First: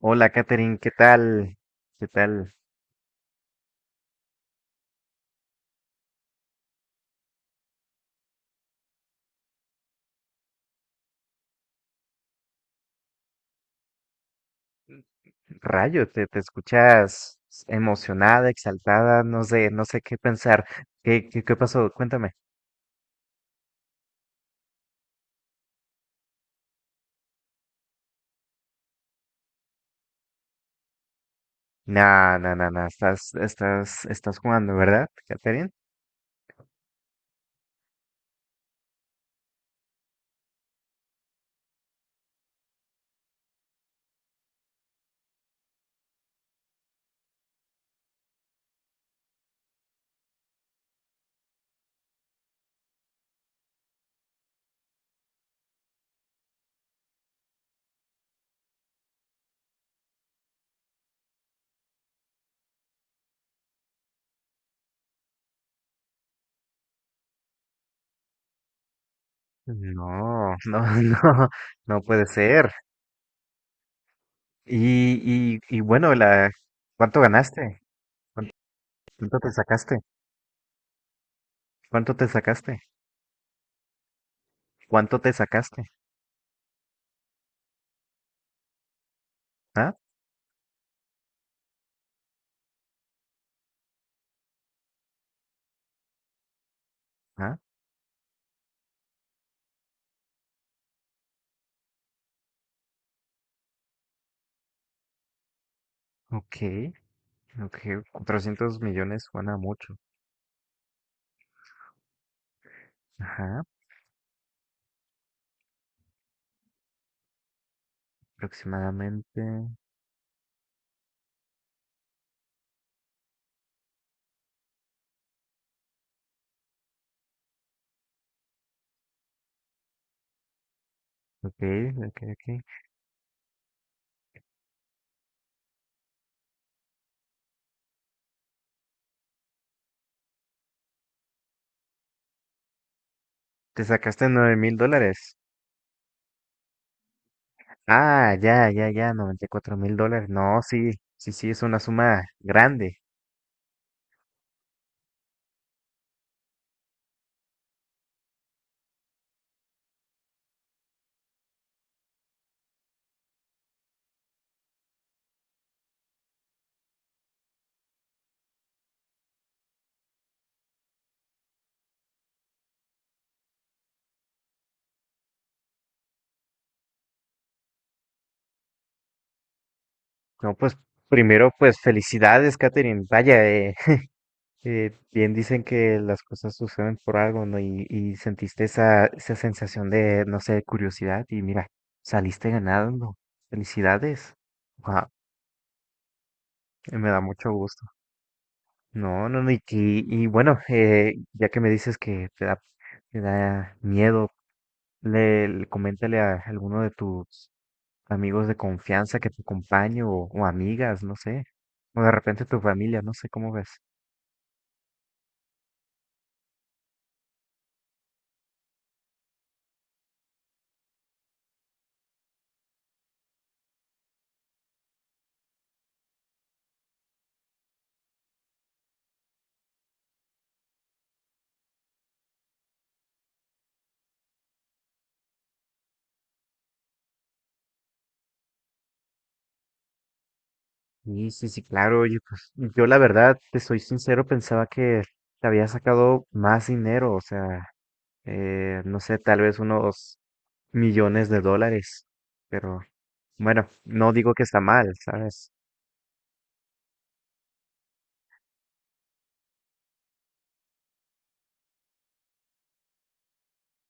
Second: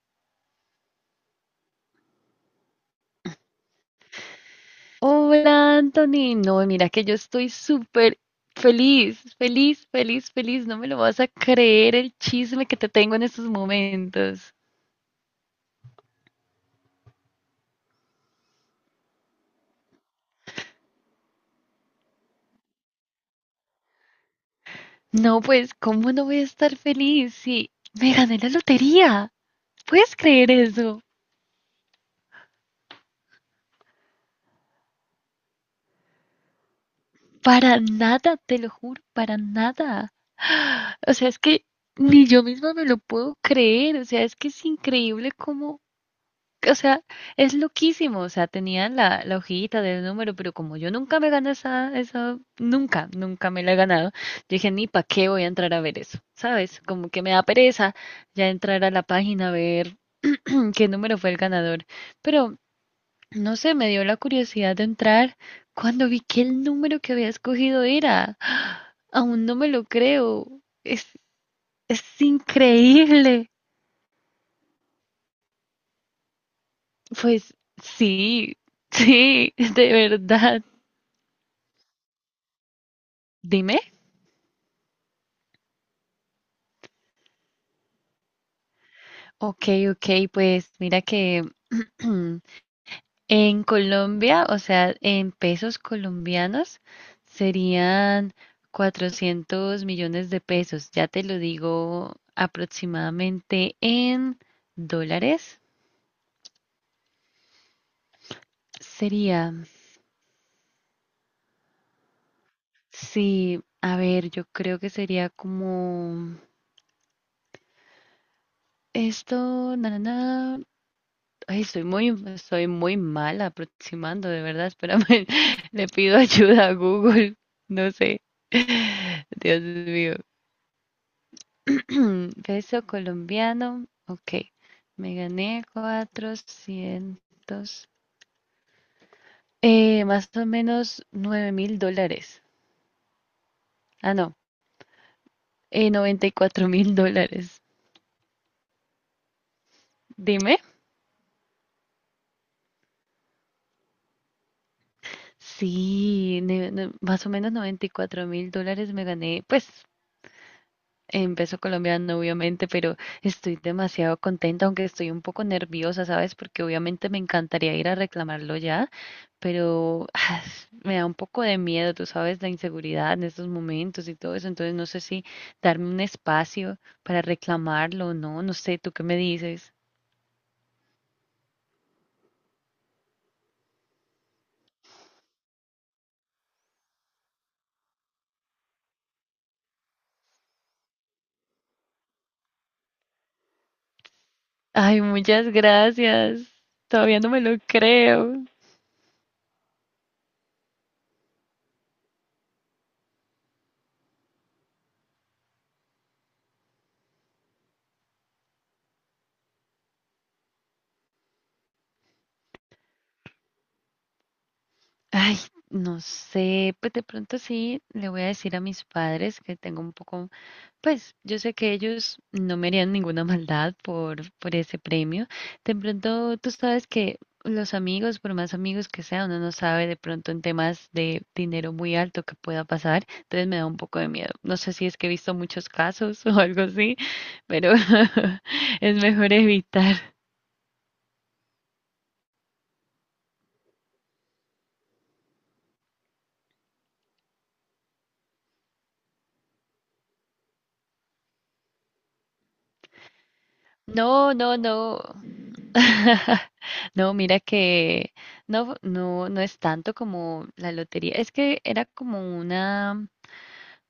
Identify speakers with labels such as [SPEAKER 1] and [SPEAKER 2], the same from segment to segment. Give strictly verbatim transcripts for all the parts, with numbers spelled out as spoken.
[SPEAKER 1] Hola, Katherine, ¿qué tal? ¿Qué tal?
[SPEAKER 2] Hola, Anthony. No, mira que yo estoy súper feliz, feliz, feliz, feliz. No me lo vas a creer el chisme que te tengo en estos momentos.
[SPEAKER 1] Rayo, te, te escuchas emocionada, exaltada, no sé, no sé qué pensar. ¿Qué, qué, qué pasó? Cuéntame.
[SPEAKER 2] No, pues, ¿cómo no voy a estar feliz si me gané la lotería? ¿Puedes creer eso?
[SPEAKER 1] No, no, no, no, estás, estás, estás jugando, ¿verdad, Katherine?
[SPEAKER 2] Para nada, te lo juro, para nada. O sea, es que ni yo misma me lo puedo creer. O sea, es que es increíble cómo. O sea, es loquísimo, o sea, tenían la, la hojita del número, pero como yo nunca me gané esa, esa, nunca, nunca me la he ganado, yo dije, ni para qué voy a entrar a ver eso, ¿sabes? Como que me da pereza ya entrar a la página a ver qué número fue el ganador, pero no sé, me dio la curiosidad de entrar cuando vi que el número que había escogido era, aún no me lo
[SPEAKER 1] No,
[SPEAKER 2] creo,
[SPEAKER 1] no,
[SPEAKER 2] es,
[SPEAKER 1] no, no
[SPEAKER 2] es
[SPEAKER 1] puede ser.
[SPEAKER 2] increíble,
[SPEAKER 1] Y, y, y bueno, la, ¿cuánto
[SPEAKER 2] pues
[SPEAKER 1] ganaste? ¿Cuánto,
[SPEAKER 2] sí,
[SPEAKER 1] cuánto te
[SPEAKER 2] sí, de
[SPEAKER 1] sacaste?
[SPEAKER 2] verdad.
[SPEAKER 1] ¿Cuánto te sacaste?
[SPEAKER 2] Dime.
[SPEAKER 1] ¿Cuánto te sacaste?
[SPEAKER 2] Ok,
[SPEAKER 1] ¿Ah?
[SPEAKER 2] ok, pues mira que en Colombia, o sea, en pesos colombianos
[SPEAKER 1] ¿Ah?
[SPEAKER 2] serían cuatrocientos millones de pesos. Ya te lo digo aproximadamente en dólares.
[SPEAKER 1] Ok, ok, cuatrocientos millones
[SPEAKER 2] Sería,
[SPEAKER 1] suena mucho.
[SPEAKER 2] sí,
[SPEAKER 1] Ajá.
[SPEAKER 2] a ver, yo creo que sería como
[SPEAKER 1] Aproximadamente.
[SPEAKER 2] esto, na, na, na. Ay, soy muy, soy muy mala aproximando, de verdad. Espérame, le pido ayuda a Google. No sé. Dios mío.
[SPEAKER 1] Ok, ok, ok.
[SPEAKER 2] Peso colombiano. Ok. Me gané cuatrocientos eh, más o menos nueve mil dólares.
[SPEAKER 1] Te
[SPEAKER 2] Ah,
[SPEAKER 1] sacaste
[SPEAKER 2] no.
[SPEAKER 1] nueve mil dólares.
[SPEAKER 2] Eh, noventa y cuatro mil dólares.
[SPEAKER 1] Ah, ya, ya, ya, noventa y cuatro mil dólares.
[SPEAKER 2] Dime.
[SPEAKER 1] No, sí, sí, sí, es una suma grande.
[SPEAKER 2] Sí, ne- ne- más o menos noventa y cuatro mil dólares me gané. Pues en peso colombiano, obviamente, pero estoy demasiado contenta, aunque estoy un poco nerviosa, ¿sabes? Porque obviamente me encantaría ir a reclamarlo ya, pero ah, me da un poco de miedo, tú sabes, la inseguridad en estos momentos y todo eso, entonces no sé si darme un espacio para reclamarlo o no, no sé, ¿tú qué me dices?
[SPEAKER 1] No, pues primero, pues felicidades, Katherine. Vaya, eh, eh, bien dicen que las cosas suceden por algo, ¿no? Y, y sentiste esa, esa sensación de, no sé, curiosidad y mira, saliste ganando. Felicidades.
[SPEAKER 2] Ay,
[SPEAKER 1] Wow,
[SPEAKER 2] muchas gracias.
[SPEAKER 1] me
[SPEAKER 2] Todavía
[SPEAKER 1] da
[SPEAKER 2] no me
[SPEAKER 1] mucho
[SPEAKER 2] lo
[SPEAKER 1] gusto.
[SPEAKER 2] creo.
[SPEAKER 1] No, no, no, y, y- y bueno, eh, ya que me dices que te da, te da miedo, le, le- coméntale a alguno de tus amigos de confianza que te acompañe o, o amigas, no sé, o de repente tu familia, no sé cómo ves.
[SPEAKER 2] Ay, no sé, pues de pronto sí le voy a decir a mis padres que tengo un poco, pues yo sé que ellos no me harían ninguna maldad por, por ese premio. De pronto tú sabes que los amigos, por más amigos que sea, uno no sabe de pronto en temas de dinero muy alto que pueda pasar, entonces me da un poco de miedo. No sé si es que he visto muchos casos o algo así, pero es mejor evitar.
[SPEAKER 1] Sí, sí, sí, claro, oye, pues yo la verdad, te soy sincero, pensaba que te había sacado más dinero, o sea, eh, no sé, tal vez unos millones de dólares, pero bueno, no
[SPEAKER 2] No,
[SPEAKER 1] digo que
[SPEAKER 2] no,
[SPEAKER 1] está mal,
[SPEAKER 2] no.
[SPEAKER 1] ¿sabes?
[SPEAKER 2] No, mira que no, no, no es tanto como la lotería. Es que era como una,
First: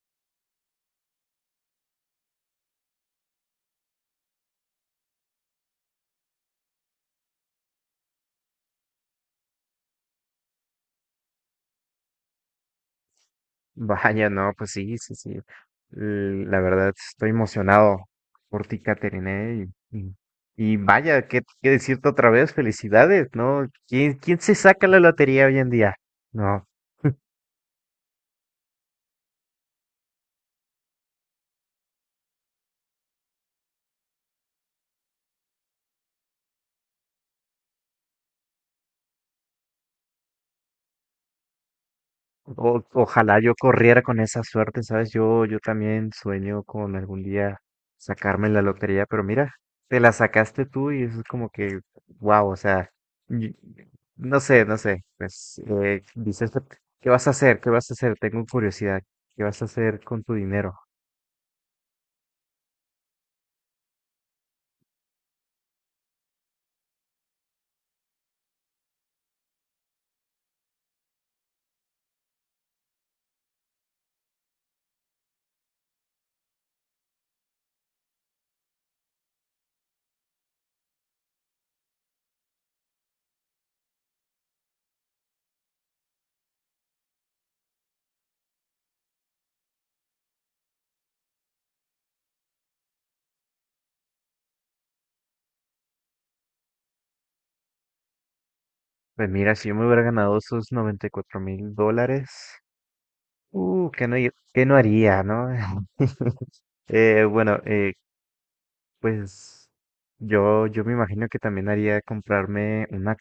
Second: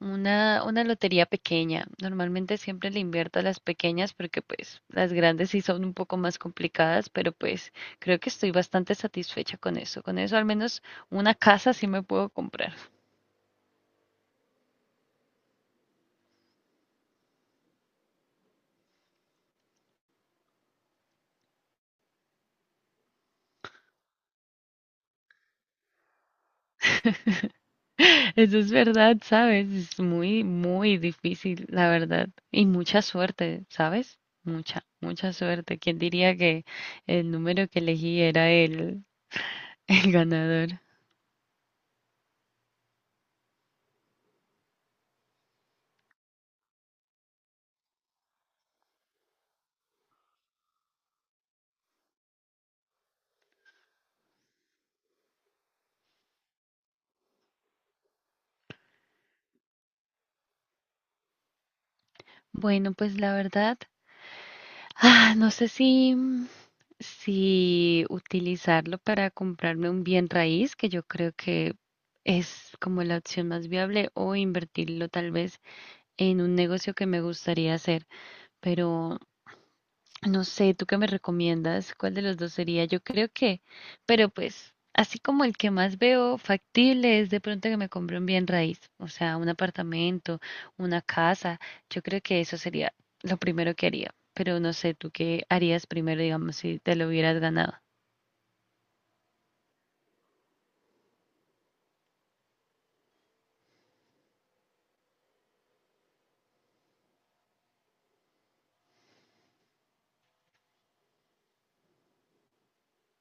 [SPEAKER 2] una, una lotería pequeña. Normalmente siempre le invierto a las pequeñas porque pues las grandes sí son un poco más complicadas, pero pues creo que estoy bastante satisfecha con eso. Con eso al menos una casa sí me puedo comprar.
[SPEAKER 1] Vaya, no, pues sí, sí, sí. L- La verdad, estoy emocionado por ti, Caterine. Y, y- y vaya, ¿qué, qué decirte otra vez? Felicidades, ¿no? ¿Quién, quién se saca la lotería hoy en día? No.
[SPEAKER 2] Eso es verdad, ¿sabes? Es muy, muy difícil, la verdad. Y mucha suerte, ¿sabes? Mucha, mucha suerte. ¿Quién diría que el número que elegí era el, el ganador?
[SPEAKER 1] O- ojalá yo corriera con esa suerte, ¿sabes? Yo, yo también sueño con algún día sacarme la lotería, pero mira, te la sacaste tú y eso es como que, wow, o sea, y- no sé, no sé, pues eh, dices, ¿qué vas a hacer? ¿Qué vas a hacer? Tengo curiosidad, ¿qué vas a hacer con tu dinero?
[SPEAKER 2] Bueno, pues la verdad, ah, no sé si, si utilizarlo para comprarme un bien raíz, que yo creo que es como la opción más viable, o invertirlo tal vez en un negocio que me gustaría hacer, pero no sé, ¿tú qué me recomiendas? ¿Cuál de los dos sería? Yo creo que, pero pues, así como el que más veo factible es de pronto que me compre un bien raíz, o sea, un apartamento, una casa. Yo creo que eso sería lo primero que haría. Pero no sé, ¿tú qué harías primero, digamos, si te lo hubieras ganado?
[SPEAKER 1] Pues mira, si yo me hubiera ganado esos noventa y cuatro mil dólares, uh, ¿qué no, hi- qué no haría, no? Eh, bueno, eh, Pues yo, yo me imagino que también haría comprarme una,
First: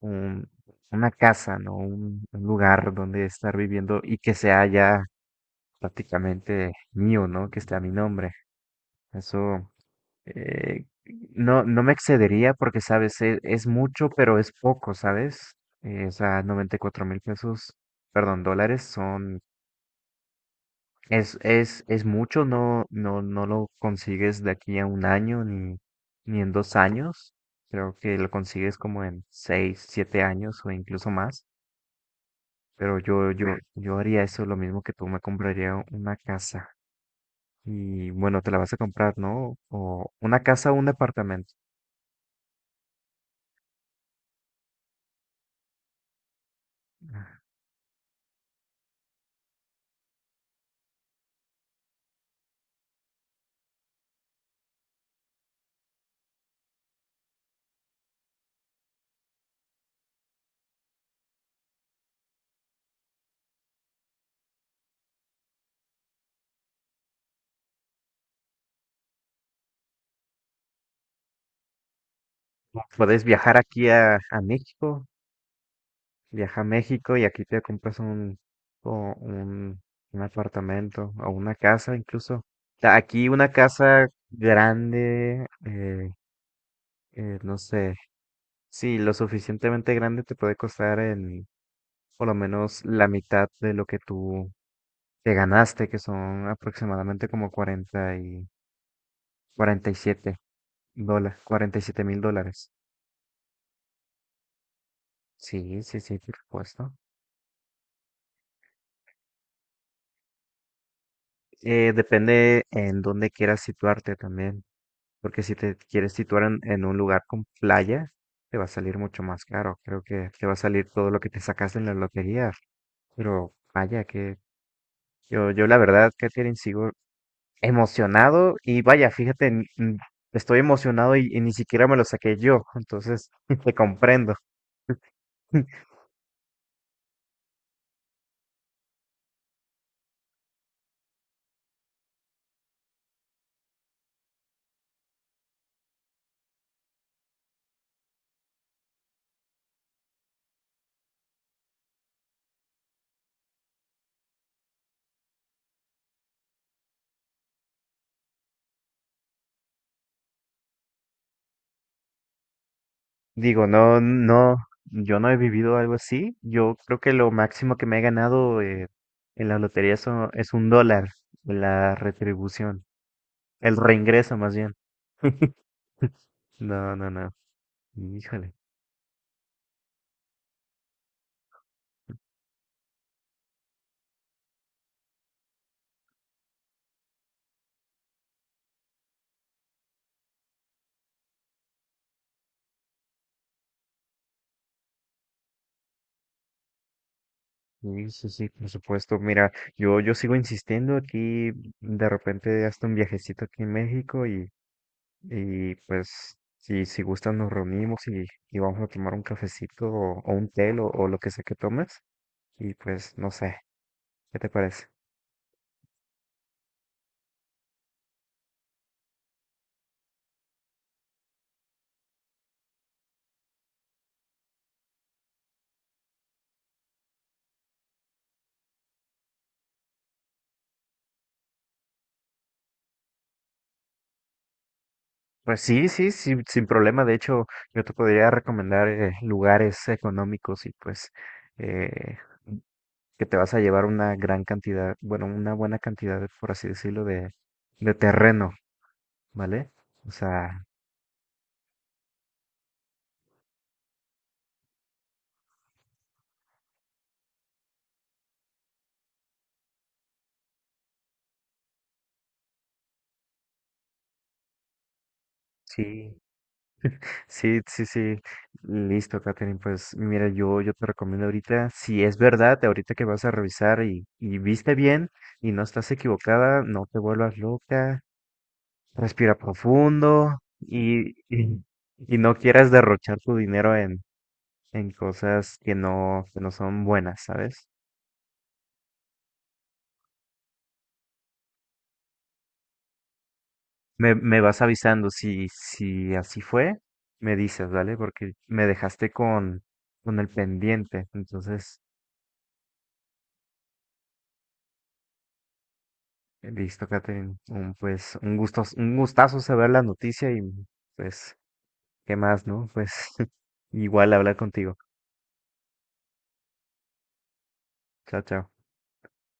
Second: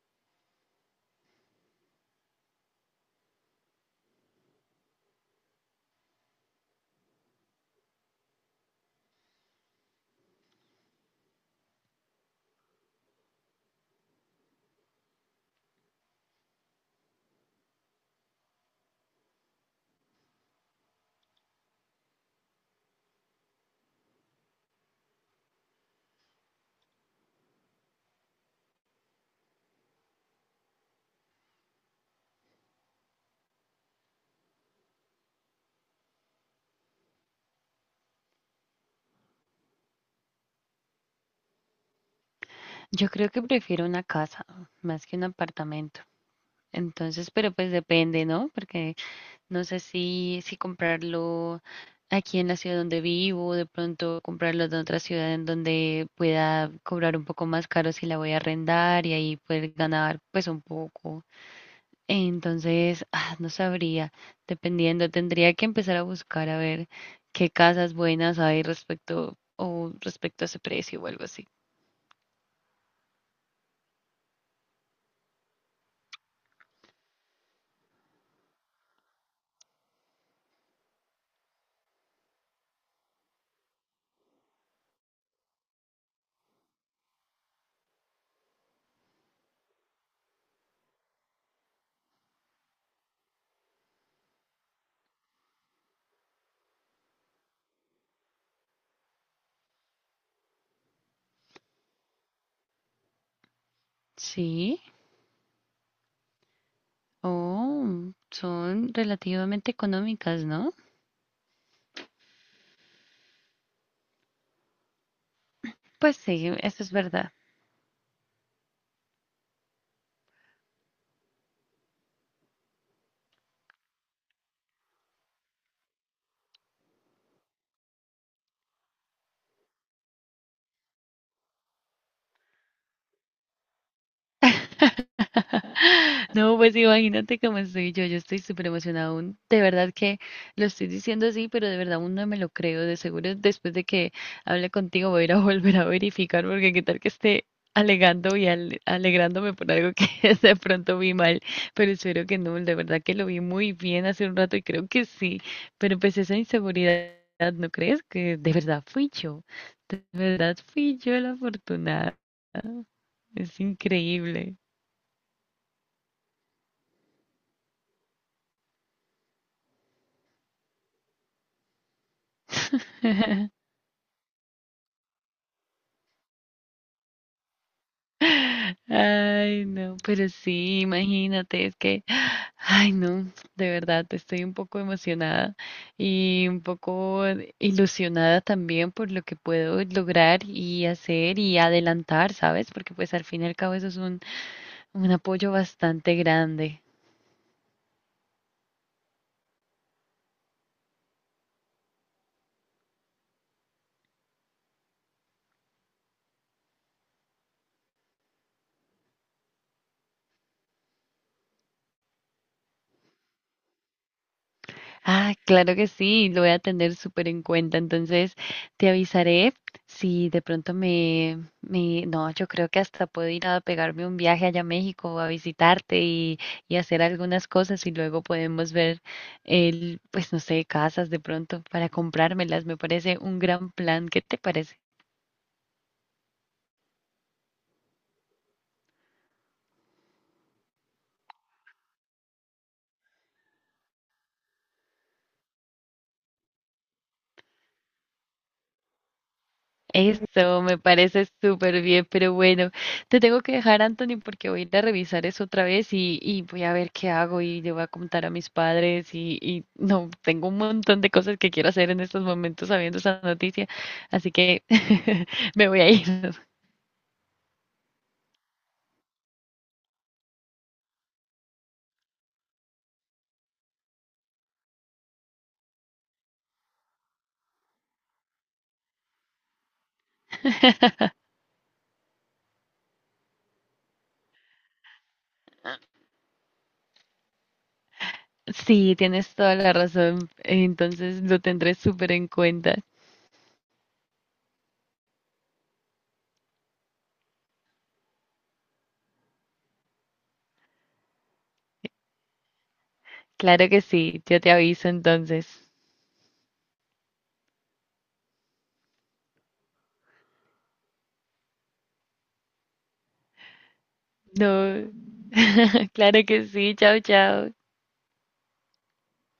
[SPEAKER 1] un- una casa, ¿no? Un, un lugar donde estar viviendo y que sea ya prácticamente mío, ¿no? Que esté a mi nombre. Eso eh, no, no me excedería porque, sabes, es, es mucho, pero es poco, ¿sabes? Eh, o sea, noventa y cuatro mil pesos, perdón, dólares son es, es, es mucho, no, no, no lo consigues de aquí a un año ni, ni en dos años. Creo que lo consigues como en seis, siete años o incluso más. Pero yo, yo, yo haría eso, lo mismo que tú me compraría una casa. Y bueno, te la vas a comprar, ¿no? O una casa o un departamento.
[SPEAKER 2] Yo creo que prefiero una casa más que un apartamento. Entonces, pero pues depende, ¿no? Porque no sé si, si comprarlo aquí en la ciudad donde vivo, de pronto comprarlo de otra ciudad en donde pueda cobrar un poco más caro si la voy a arrendar y ahí poder ganar pues un poco. Entonces, ah, no sabría, dependiendo, tendría que empezar a buscar a ver qué casas buenas hay respecto o respecto a ese precio o algo así.
[SPEAKER 1] Puedes viajar aquí a, a México. Viaja a México y aquí te compras un, o un, un apartamento o una casa incluso. Ta- Aquí una casa grande, eh, eh, no sé, sí, lo suficientemente grande te puede costar en por lo menos la mitad de lo que tú te ganaste, que son aproximadamente como cuarenta y cuarenta y siete dólares, cuarenta y siete mil dólares.
[SPEAKER 2] Sí,
[SPEAKER 1] Sí, sí, sí, por supuesto.
[SPEAKER 2] oh, son relativamente económicas, ¿no?
[SPEAKER 1] Eh, depende en dónde quieras situarte también. Porque si te quieres
[SPEAKER 2] Pues
[SPEAKER 1] situar
[SPEAKER 2] sí,
[SPEAKER 1] en,
[SPEAKER 2] eso
[SPEAKER 1] en
[SPEAKER 2] es
[SPEAKER 1] un lugar
[SPEAKER 2] verdad.
[SPEAKER 1] con playa, te va a salir mucho más caro. Creo que te va a salir todo lo que te sacaste en la lotería. Pero vaya, que yo, yo la verdad, Katherine, sigo emocionado. Y vaya, fíjate, n- n- estoy emocionado y, y ni siquiera me lo saqué yo. Entonces, te comprendo.
[SPEAKER 2] No, pues imagínate cómo estoy yo, yo estoy súper emocionada aún, de verdad que lo estoy diciendo así, pero de verdad aún no me lo creo, de seguro después de que hable contigo voy a ir a volver a verificar, porque qué tal que esté alegando y ale- alegrándome por algo que de pronto vi mal, pero espero que no, de verdad que lo vi muy bien hace un rato y creo que sí, pero pues esa inseguridad, ¿no crees? Que de verdad fui yo, de verdad fui yo la afortunada, es
[SPEAKER 1] Digo, no, no,
[SPEAKER 2] increíble.
[SPEAKER 1] yo no he vivido algo así. Yo creo que lo máximo que me he ganado eh, en la lotería son- es un dólar, la retribución, el reingreso más bien. No, no, no. Híjole.
[SPEAKER 2] Ay, no, pero sí, imagínate, es que, ay, no, de verdad, estoy un poco emocionada y un poco ilusionada también por lo que puedo lograr y hacer y adelantar, ¿sabes? Porque pues al fin y al cabo eso es un, un apoyo bastante grande.
[SPEAKER 1] Sí, sí, sí, por supuesto. Mira, yo, yo sigo insistiendo aquí, de repente hasta un viajecito aquí en México y, y pues si, si gustan nos reunimos y, y vamos a tomar un cafecito o, o un té o, o lo que sea que tomes y pues no sé, ¿qué te parece?
[SPEAKER 2] Ah, claro que sí, lo voy a tener súper en cuenta. Entonces, te avisaré si de pronto me, me... No, yo creo que hasta puedo ir a pegarme un viaje allá a México a visitarte y, y hacer algunas cosas y luego podemos ver, el, pues no sé, casas de pronto para comprármelas. Me parece un gran plan. ¿Qué te parece?
[SPEAKER 1] Pues sí, sí, sí, sin problema. De hecho, yo te podría recomendar eh, lugares económicos y pues eh, que te vas a llevar una gran cantidad, bueno, una buena cantidad, por así decirlo, de, de terreno, ¿vale? O
[SPEAKER 2] Eso
[SPEAKER 1] sea,
[SPEAKER 2] me parece súper bien, pero bueno, te tengo que dejar, Anthony, porque voy a ir a revisar eso otra vez y, y voy a ver qué hago y le voy a contar a mis padres y, y no, tengo un montón de cosas que quiero hacer en estos momentos sabiendo esa noticia, así que me voy a ir.
[SPEAKER 1] sí, sí, sí, sí. Listo, Katherine. Pues mira, yo, yo te recomiendo ahorita, si es verdad, ahorita que vas a revisar y, y viste bien y no estás equivocada, no te vuelvas loca. Respira profundo y, y- y no quieras derrochar tu dinero en, en cosas que no, que no son buenas, ¿sabes?
[SPEAKER 2] Sí, tienes toda la razón, entonces lo tendré súper en cuenta.
[SPEAKER 1] Me, me vas avisando si, si así fue, me dices, ¿vale? Porque me dejaste con, con el pendiente. Entonces,
[SPEAKER 2] Claro que sí, yo te aviso entonces.
[SPEAKER 1] listo, Catherine. Un, pues un gusto, un gustazo saber la noticia y pues, ¿qué más, no? Pues igual hablar contigo.
[SPEAKER 2] No, claro que sí, chao, chao.
[SPEAKER 1] Chao, chao.